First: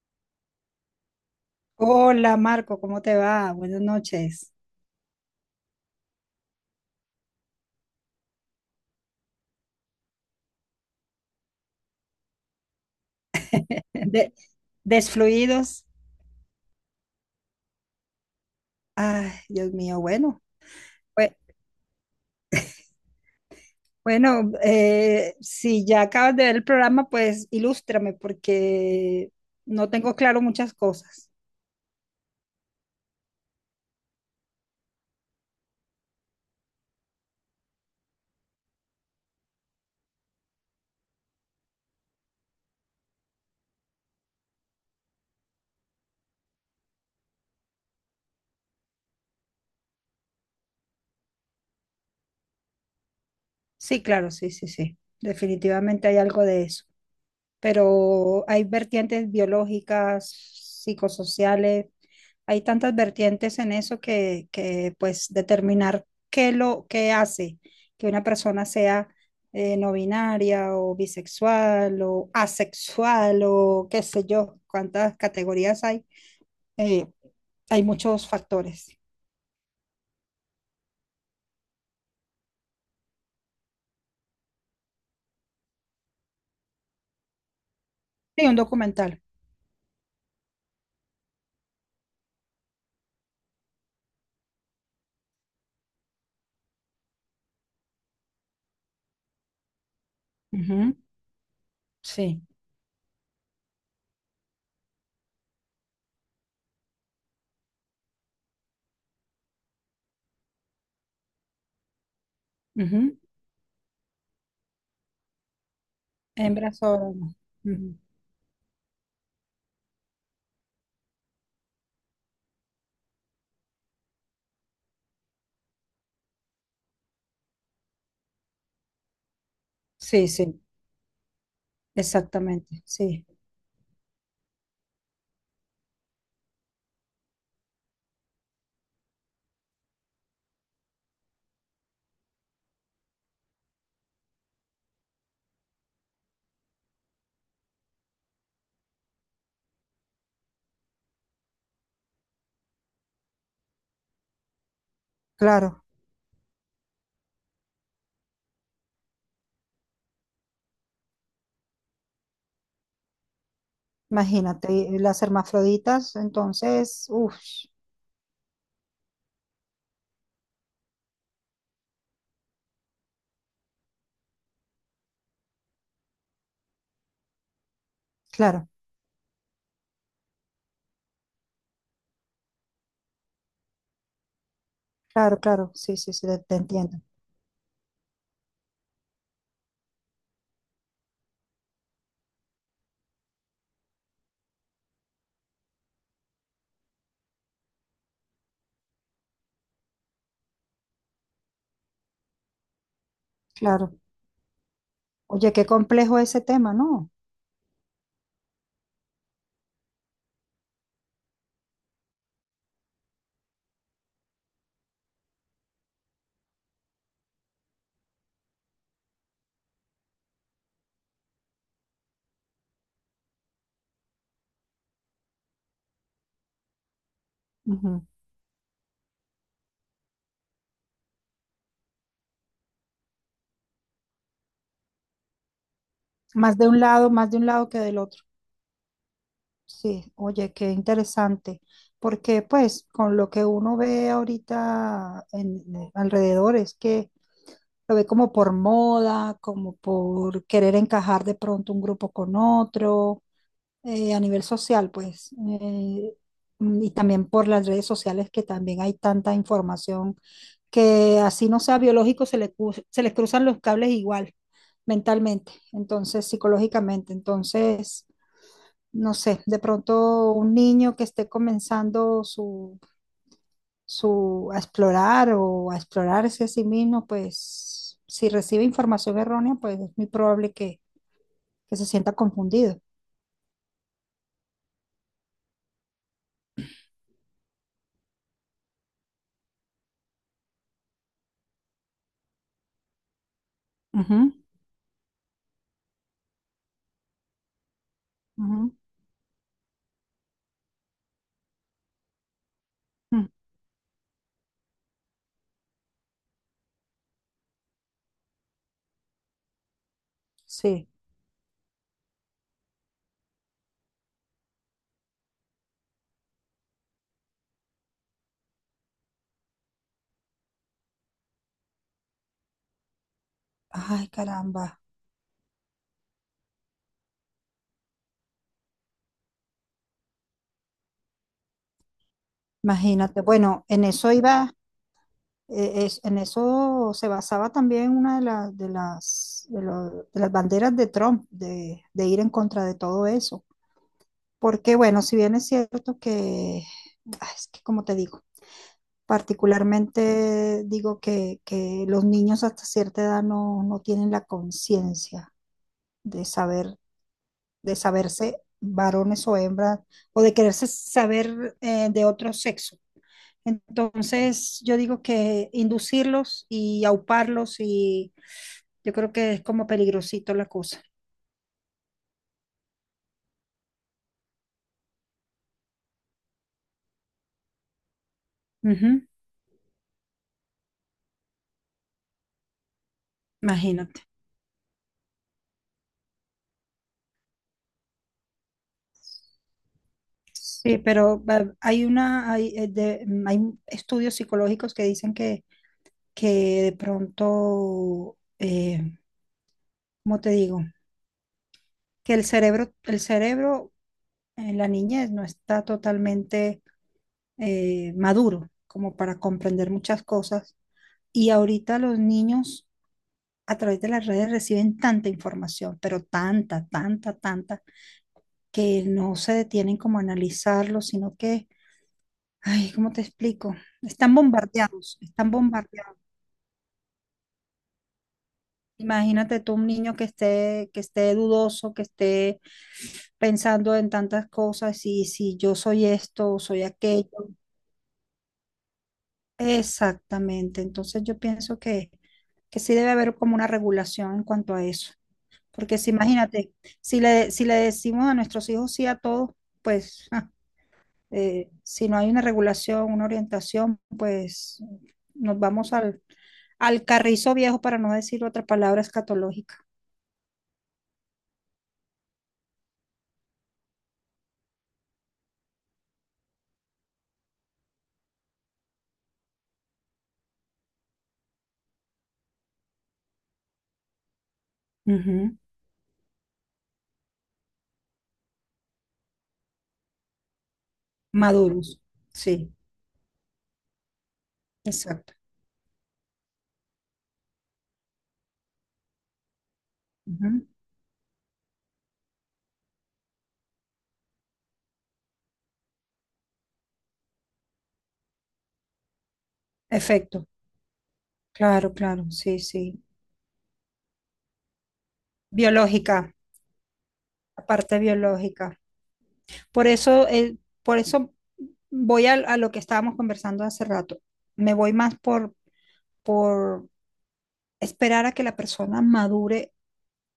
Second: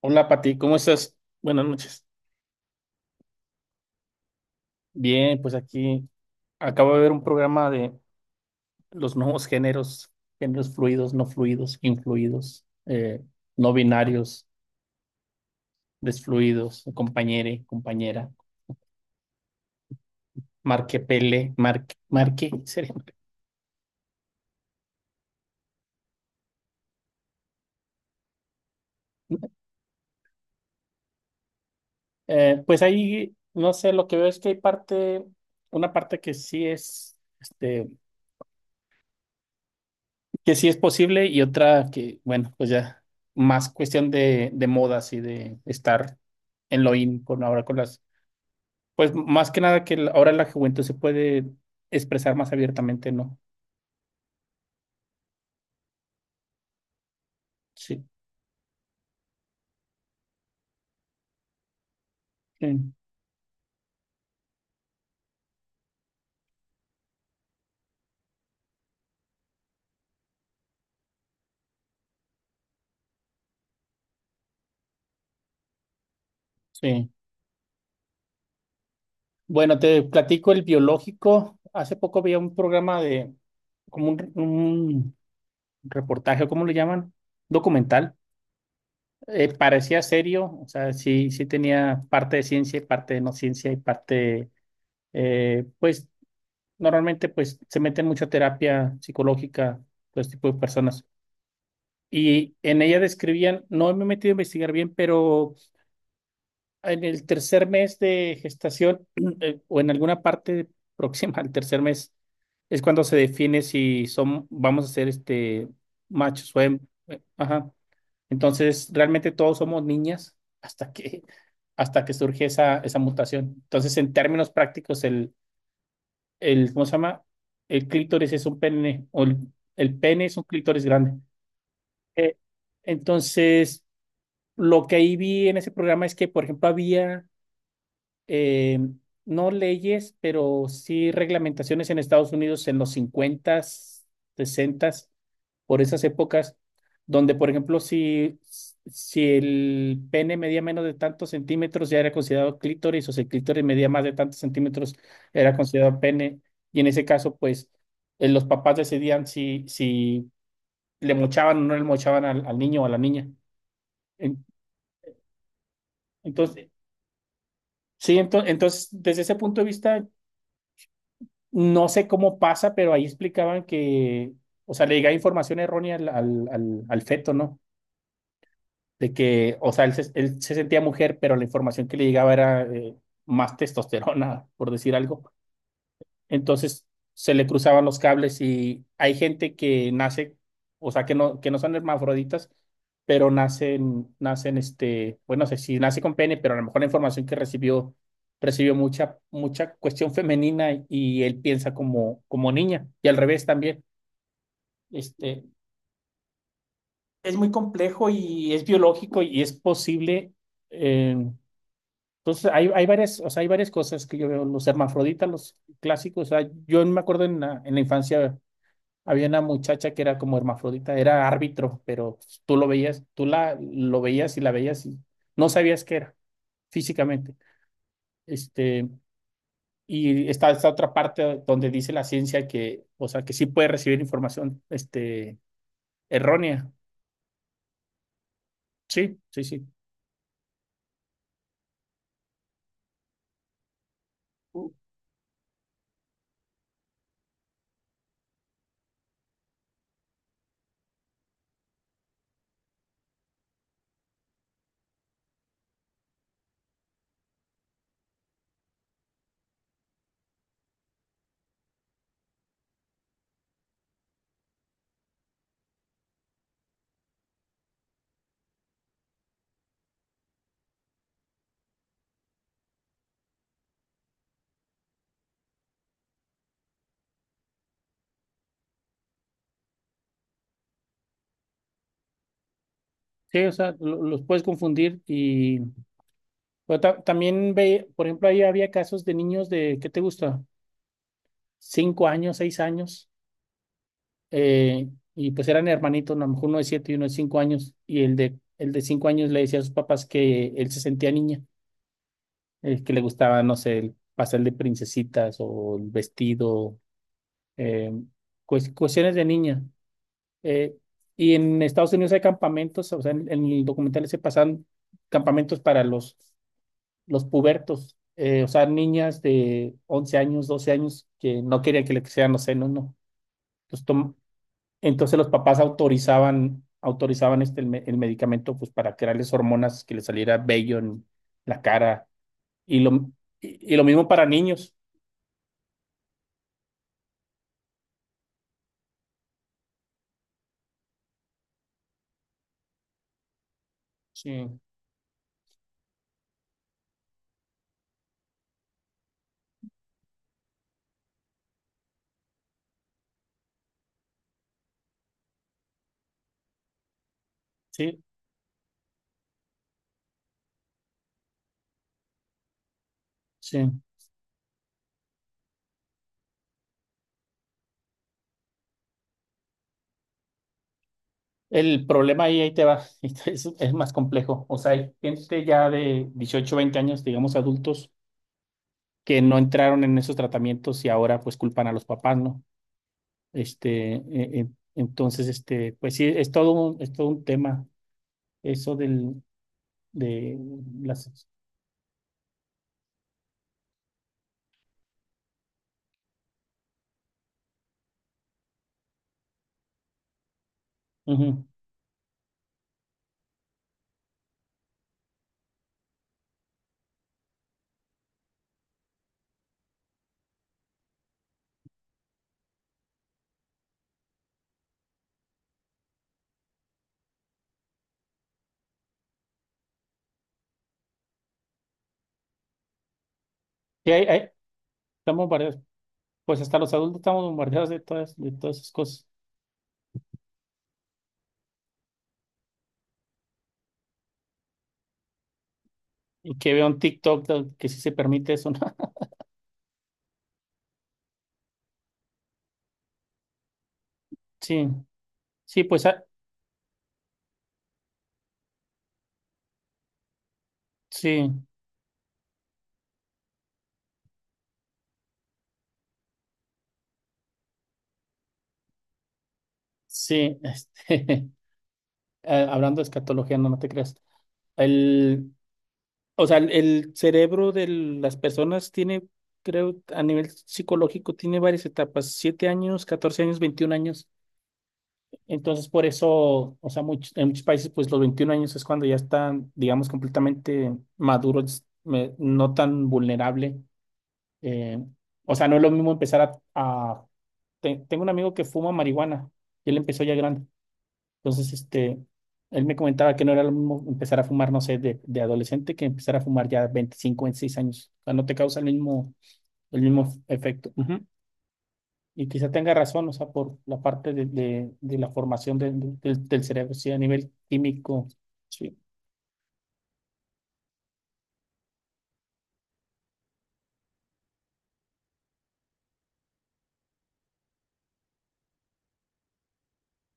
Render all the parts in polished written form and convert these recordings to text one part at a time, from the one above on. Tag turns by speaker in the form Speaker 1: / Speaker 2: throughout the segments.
Speaker 1: Hola Pati, ¿cómo estás? Buenas noches.
Speaker 2: Hola Marco, ¿cómo te va? Buenas noches.
Speaker 1: Bien, pues aquí acabo de ver un programa de los nuevos géneros, géneros fluidos, no fluidos, influidos, no
Speaker 2: De-
Speaker 1: binarios,
Speaker 2: desfluidos.
Speaker 1: desfluidos, compañere, compañera,
Speaker 2: Ay, Dios mío, bueno. bue-
Speaker 1: marquepele, marque, marque, sería.
Speaker 2: Bueno, si ya acabas de ver el programa, pues ilústrame porque no tengo claro muchas cosas.
Speaker 1: Pues ahí, no sé, lo que veo es que hay parte, una parte que sí es, este, que sí es posible y otra que, bueno, pues ya más cuestión de modas y de estar en lo in con ahora con las, pues más que nada que la- ahora la juventud se puede expresar más abiertamente, ¿no?
Speaker 2: Sí, claro, sí, sí, sí. Definitivamente hay algo de eso.
Speaker 1: Sí,
Speaker 2: Pero hay vertientes biológicas, psicosociales. Hay
Speaker 1: sí,
Speaker 2: tantas vertientes en eso que pues determinar qué lo qué hace que una persona sea no binaria o bisexual o asexual o qué sé yo, cuántas categorías hay. eh,
Speaker 1: sí.
Speaker 2: Hay muchos factores.
Speaker 1: Bueno, te platico el biológico. Hace poco veía un programa de, como un reportaje, o ¿cómo le llaman? Documental.
Speaker 2: Sí, un documental.
Speaker 1: Parecía serio, o sea, sí, sí tenía parte de ciencia y parte de no ciencia y parte pues normalmente, pues, se meten mucha terapia psicológica, todo este tipo de
Speaker 2: Ujú.
Speaker 1: personas.
Speaker 2: Sí.
Speaker 1: Y en ella describían, no me he metido a investigar bien, pero en el tercer mes de gestación o en alguna parte próxima al tercer mes es cuando
Speaker 2: Ujú.
Speaker 1: se define si son, vamos a ser este machos o
Speaker 2: Hembra sobre uno.
Speaker 1: ajá.
Speaker 2: Ujú.
Speaker 1: Entonces, realmente todos somos niñas hasta que hasta que surge esa, esa mutación. Entonces, en términos prácticos, el, ¿cómo se llama? El clítoris es un pene, o el pene
Speaker 2: Sí,
Speaker 1: es un
Speaker 2: sí,
Speaker 1: clítoris grande. Eh,
Speaker 2: exactamente. Sí,
Speaker 1: entonces, lo que ahí vi en ese programa es que, por ejemplo, había eh, no leyes, pero sí reglamentaciones en Estados Unidos en los 50s, por esas épocas, donde, por ejemplo, si, si el pene medía menos de tantos centímetros, ya era considerado clítoris, o si el clítoris medía más de tantos centímetros, era
Speaker 2: claro.
Speaker 1: considerado pene. Y en ese caso, pues, los papás decidían si, si le mochaban o no le mochaban al, al niño o a la niña. En-
Speaker 2: Imagínate, y las hermafroditas,
Speaker 1: Entonces,
Speaker 2: entonces, uff,
Speaker 1: sí, entonces, desde ese punto de vista no sé cómo pasa, pero ahí explicaban que, o sea, le llegaba información errónea al feto, ¿no?
Speaker 2: claro.
Speaker 1: De que, o sea, él se sentía mujer, pero la información que le llegaba era más testosterona, por decir algo.
Speaker 2: Claro, claro, sí, sí, sí, te
Speaker 1: Entonces
Speaker 2: entiendo.
Speaker 1: se le cruzaban los cables y hay gente que nace, o sea, que no son hermafroditas, pero nacen, nacen este, bueno, no sé si nace con pene, pero a lo mejor la información que recibió, recibió mucha, mucha cuestión femenina y él piensa como, como niña y al revés también.
Speaker 2: Claro.
Speaker 1: Este,
Speaker 2: Oye, qué complejo ese tema, ¿no?
Speaker 1: es muy complejo y es biológico y es posible. eh, entonces, hay varias, o sea, hay varias cosas que yo veo, los hermafroditas, los clásicos, o sea, yo me acuerdo en la infancia. Había una muchacha que era como hermafrodita, era árbitro, pero tú lo veías, tú la lo veías y la veías y no sabías qué era físicamente.
Speaker 2: Ujú.
Speaker 1: Este, y está esta otra parte donde dice la ciencia que, o sea, que sí puede recibir información, este,
Speaker 2: Más de
Speaker 1: errónea.
Speaker 2: un lado, más de un lado que del otro.
Speaker 1: Sí, sí, sí.
Speaker 2: Sí, oye, qué interesante. Porque pues con lo que uno ve ahorita en alrededor es que lo ve como por moda, como por querer encajar de pronto un grupo con otro, a nivel social, pues. Y también por las redes sociales que también hay tanta información que así no sea biológico, se les cruzan los cables igual, mentalmente, entonces psicológicamente. Entonces, no sé, de pronto un niño que esté comenzando su, su a explorar o a explorarse a sí mismo, pues si recibe información errónea, pues es muy probable que se sienta confundido.
Speaker 1: Sí, o sea, los puedes confundir y pero también ve, por ejemplo, ahí había casos de niños de, ¿qué te gusta? Cinco años, seis años,
Speaker 2: Ujú,
Speaker 1: eh, y pues eran hermanitos, ¿no? A lo mejor uno de siete y uno de cinco años, y el
Speaker 2: ujú,
Speaker 1: de cinco años le decía a sus papás que él se sentía niña, que le
Speaker 2: mm.
Speaker 1: gustaba, no sé, el pastel de princesitas o el vestido, eh, cuestiones de niña. Eh,
Speaker 2: Sí.
Speaker 1: y en Estados Unidos hay campamentos, o sea, en el documental se pasan campamentos para los pubertos. O sea, niñas de 11 años, 12 años que no querían que le sean, no sé, no, no. Entonces,
Speaker 2: Ay, caramba.
Speaker 1: entonces los papás autorizaban, autorizaban este, el medicamento pues para crearles hormonas que les saliera bello en la cara y lo,
Speaker 2: Imagínate. Bueno,
Speaker 1: y lo
Speaker 2: en
Speaker 1: mismo
Speaker 2: eso
Speaker 1: para
Speaker 2: iba.
Speaker 1: niños.
Speaker 2: En eso se basaba también una de las banderas de Trump, de ir en contra de todo eso.
Speaker 1: Sí,
Speaker 2: Porque, bueno, si bien es cierto que, es que como te digo, particularmente digo que los niños hasta cierta edad no tienen la conciencia de saber, de
Speaker 1: sí,
Speaker 2: saberse varones o hembras, o de quererse saber de otro sexo.
Speaker 1: sí.
Speaker 2: Entonces, yo digo que inducirlos y auparlos y yo creo que es como peligrosito la cosa.
Speaker 1: El problema ahí, ahí te va, es más complejo. O sea, hay gente ya de 18, 20 años, digamos adultos,
Speaker 2: Ujú.
Speaker 1: que no entraron en esos tratamientos y ahora pues culpan a los papás, ¿no? Este,
Speaker 2: Imagínate.
Speaker 1: entonces, este, pues sí, es todo un tema, eso del, de
Speaker 2: Sí,
Speaker 1: las...
Speaker 2: pero hay una, hay, de- mm, hay estudios psicológicos que dicen que de pronto, ¿cómo te digo?
Speaker 1: Ujú.
Speaker 2: Que el cerebro en la niñez no está totalmente maduro como para comprender muchas cosas. Y ahorita los niños a través de las redes reciben tanta información, pero tanta, tanta, tanta, que no se detienen como a analizarlo, sino que. Ay, ¿cómo te explico?
Speaker 1: Y ahí,
Speaker 2: Están
Speaker 1: ahí
Speaker 2: bombardeados,
Speaker 1: estamos
Speaker 2: están
Speaker 1: bombardeados,
Speaker 2: bombardeados.
Speaker 1: pues hasta los adultos estamos bombardeados de todas esas cosas.
Speaker 2: Imagínate tú un niño que esté dudoso, que esté pensando en tantas cosas y si yo soy esto
Speaker 1: Y
Speaker 2: o
Speaker 1: que
Speaker 2: soy
Speaker 1: veo un TikTok
Speaker 2: aquello.
Speaker 1: que sí se permite eso, ¿no?
Speaker 2: Exactamente. Entonces yo pienso que sí debe haber como una regulación en cuanto a
Speaker 1: Sí,
Speaker 2: eso.
Speaker 1: sí,
Speaker 2: Porque
Speaker 1: pues
Speaker 2: si
Speaker 1: ah,
Speaker 2: imagínate, si le decimos a nuestros hijos sí a todos, pues
Speaker 1: sí,
Speaker 2: si no hay una regulación, una orientación, pues nos vamos al carrizo viejo, para no decir otra palabra escatológica.
Speaker 1: sí, este, hablando de escatología, no, no te creas. El, o sea, el cerebro de las personas tiene, creo, a nivel psicológico, tiene varias etapas, 7 años, 14 años, 21 años.
Speaker 2: Ujú.
Speaker 1: Entonces, por eso, o sea, en muchos países, pues los 21 años es cuando ya están, digamos, completamente maduros,
Speaker 2: Maduros, sí,
Speaker 1: no tan vulnerable. eh,
Speaker 2: exacto.
Speaker 1: o sea, no es lo mismo empezar a... tengo un amigo que fuma marihuana y él empezó ya grande.
Speaker 2: Ujú.
Speaker 1: Entonces, este, él me comentaba que no era lo mismo empezar a fumar, no sé, de adolescente que empezar a fumar ya 25, 26 años. O sea, no te causa el mismo
Speaker 2: Efecto,
Speaker 1: efecto.
Speaker 2: claro, claro,
Speaker 1: Y
Speaker 2: sí,
Speaker 1: quizá tenga
Speaker 2: sí.
Speaker 1: razón, o sea, por la parte de la formación
Speaker 2: Biológica,
Speaker 1: del cerebro, sí, a nivel
Speaker 2: la parte
Speaker 1: químico,
Speaker 2: biológica.
Speaker 1: sí,
Speaker 2: Por eso, eh, por eso, voy a lo que estábamos conversando hace rato. Me voy más por esperar a que la persona madure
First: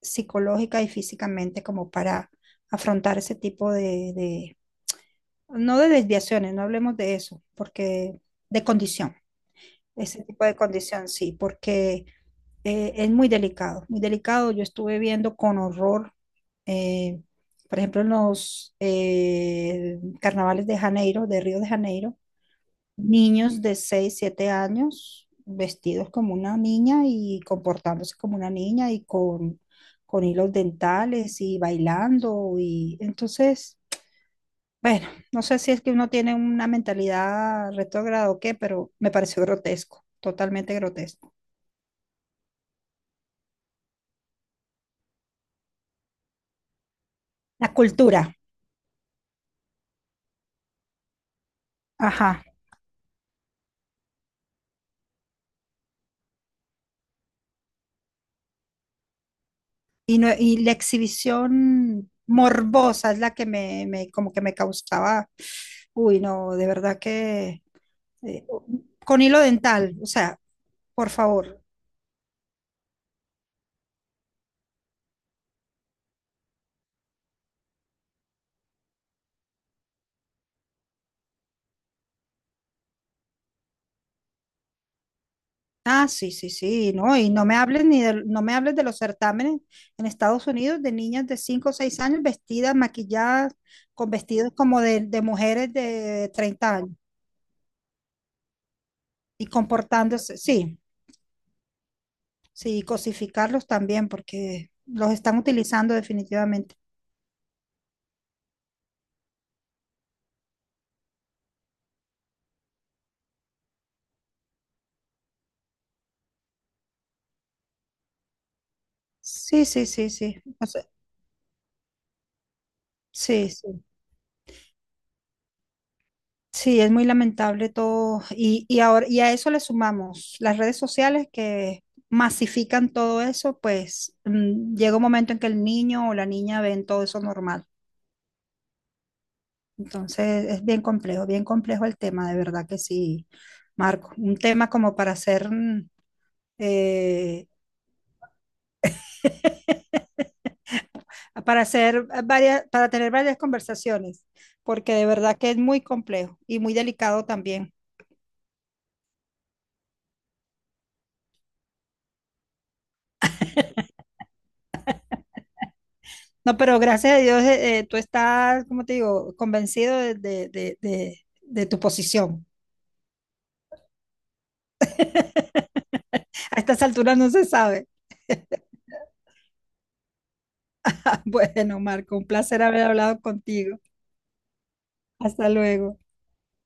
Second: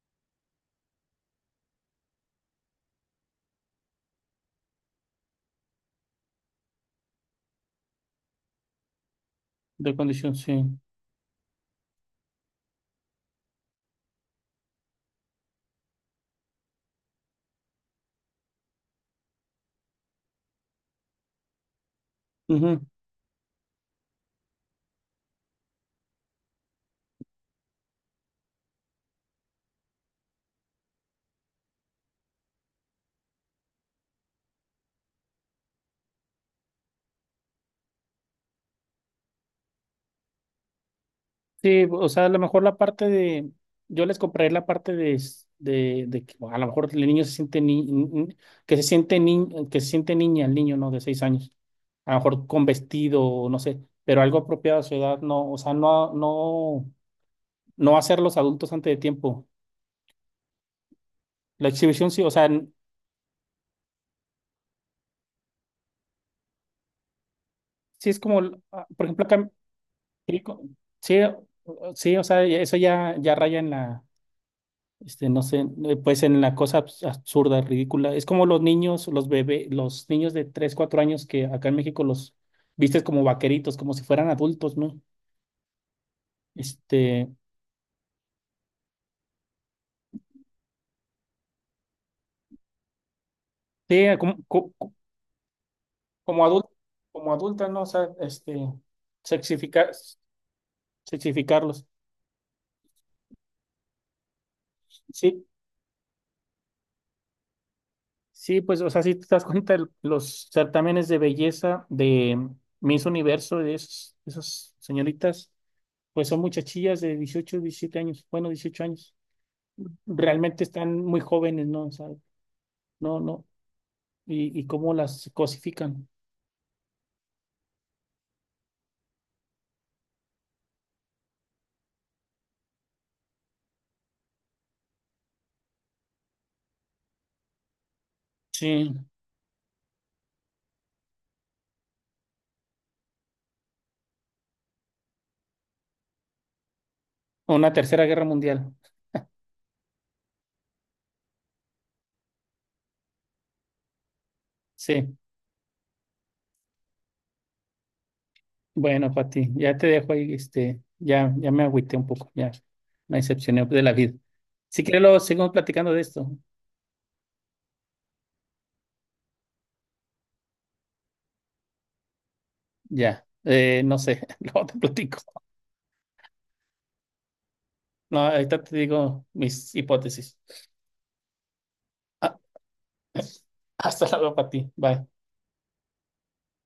Speaker 2: psicológica y físicamente como para afrontar ese tipo de no de desviaciones, no hablemos de eso, porque de condición.
Speaker 1: de
Speaker 2: Ese
Speaker 1: condición,
Speaker 2: tipo de
Speaker 1: sí.
Speaker 2: condición, sí, porque es muy delicado, muy delicado. Yo estuve viendo con horror, eh, por ejemplo, en los carnavales de Río de Janeiro,
Speaker 1: Ujú.
Speaker 2: niños de 6 7 años vestidos como una niña y comportándose como una niña y con hilos dentales y bailando. Y entonces, bueno, no sé si es que uno tiene una mentalidad retrógrada o qué, pero me pareció grotesco, totalmente grotesco.
Speaker 1: Sí, o sea, a lo mejor la parte de, yo les compraré la parte de, de que a lo mejor el niño se siente
Speaker 2: La cultura,
Speaker 1: que se siente niña, el niño, ¿no? De seis años, a lo
Speaker 2: ajá.
Speaker 1: mejor con vestido, no sé, pero algo apropiado a su edad, no, o sea, no, no, no hacer los adultos antes de tiempo.
Speaker 2: Y, no, y la
Speaker 1: La exhibición,
Speaker 2: exhibición
Speaker 1: sí, o sea,
Speaker 2: morbosa es la que como que me causaba, uy, no, de verdad que
Speaker 1: sí es como,
Speaker 2: eh,
Speaker 1: ah, por
Speaker 2: con
Speaker 1: ejemplo,
Speaker 2: hilo
Speaker 1: acá.
Speaker 2: dental, o sea,
Speaker 1: Sí, co-
Speaker 2: por
Speaker 1: sí,
Speaker 2: favor.
Speaker 1: sí, o sea, eso ya, ya raya en la, este, no sé, pues en la cosa absurda, ridícula. Es como los niños, los bebés, los niños de 3 4 años que acá en México los vistes como vaqueritos, como si fueran adultos, ¿no?
Speaker 2: Ah, sí, sí, sí, no,
Speaker 1: Este,
Speaker 2: y no me hables ni de, no me hables de los certámenes en Estados Unidos de niñas de 5 o 6 años vestidas, maquilladas,
Speaker 1: sí,
Speaker 2: con vestidos como de mujeres de
Speaker 1: como, adultos,
Speaker 2: 30 años
Speaker 1: como adulta, ¿no? O sea, este,
Speaker 2: y
Speaker 1: sexificar,
Speaker 2: comportándose, sí.
Speaker 1: sexificarlos.
Speaker 2: Sí, cosificarlos también, porque los están
Speaker 1: Sí,
Speaker 2: utilizando definitivamente.
Speaker 1: sí, pues, o sea, si te das cuenta, los certámenes de belleza de Miss Universo, esas señoritas pues son muchachillas de 18, 17 años, bueno, 18 años.
Speaker 2: Sí, sí, sí, sí.
Speaker 1: Realmente
Speaker 2: O sea,
Speaker 1: están muy jóvenes, ¿no? O sea, no, no.
Speaker 2: sí, sí.
Speaker 1: Y cómo las cosifican.
Speaker 2: Sí, es muy lamentable todo. Y ahora, y a eso le sumamos las redes sociales que masifican todo eso, pues llega un momento en que el niño o la niña ven todo eso normal.
Speaker 1: Sí,
Speaker 2: Entonces es bien complejo el tema, de verdad que sí, Marco. Un tema como para hacer eh,
Speaker 1: una tercera guerra mundial.
Speaker 2: para tener varias conversaciones, porque de
Speaker 1: Sí,
Speaker 2: verdad que es muy complejo y muy delicado también.
Speaker 1: bueno, Pati, ya te dejo ahí, este, ya, ya me agüité un poco, ya me decepcioné de la vida. Si quieres, luego seguimos platicando de esto.
Speaker 2: No, pero gracias a Dios tú estás, como te digo, convencido de tu posición.
Speaker 1: Ya, no sé, luego te platico.
Speaker 2: A estas alturas no se sabe.
Speaker 1: No, ahorita te digo mis hipótesis.
Speaker 2: Bueno, Marco, un
Speaker 1: Ah,
Speaker 2: placer haber hablado contigo.
Speaker 1: hasta luego, Pati. Bye.
Speaker 2: Hasta luego.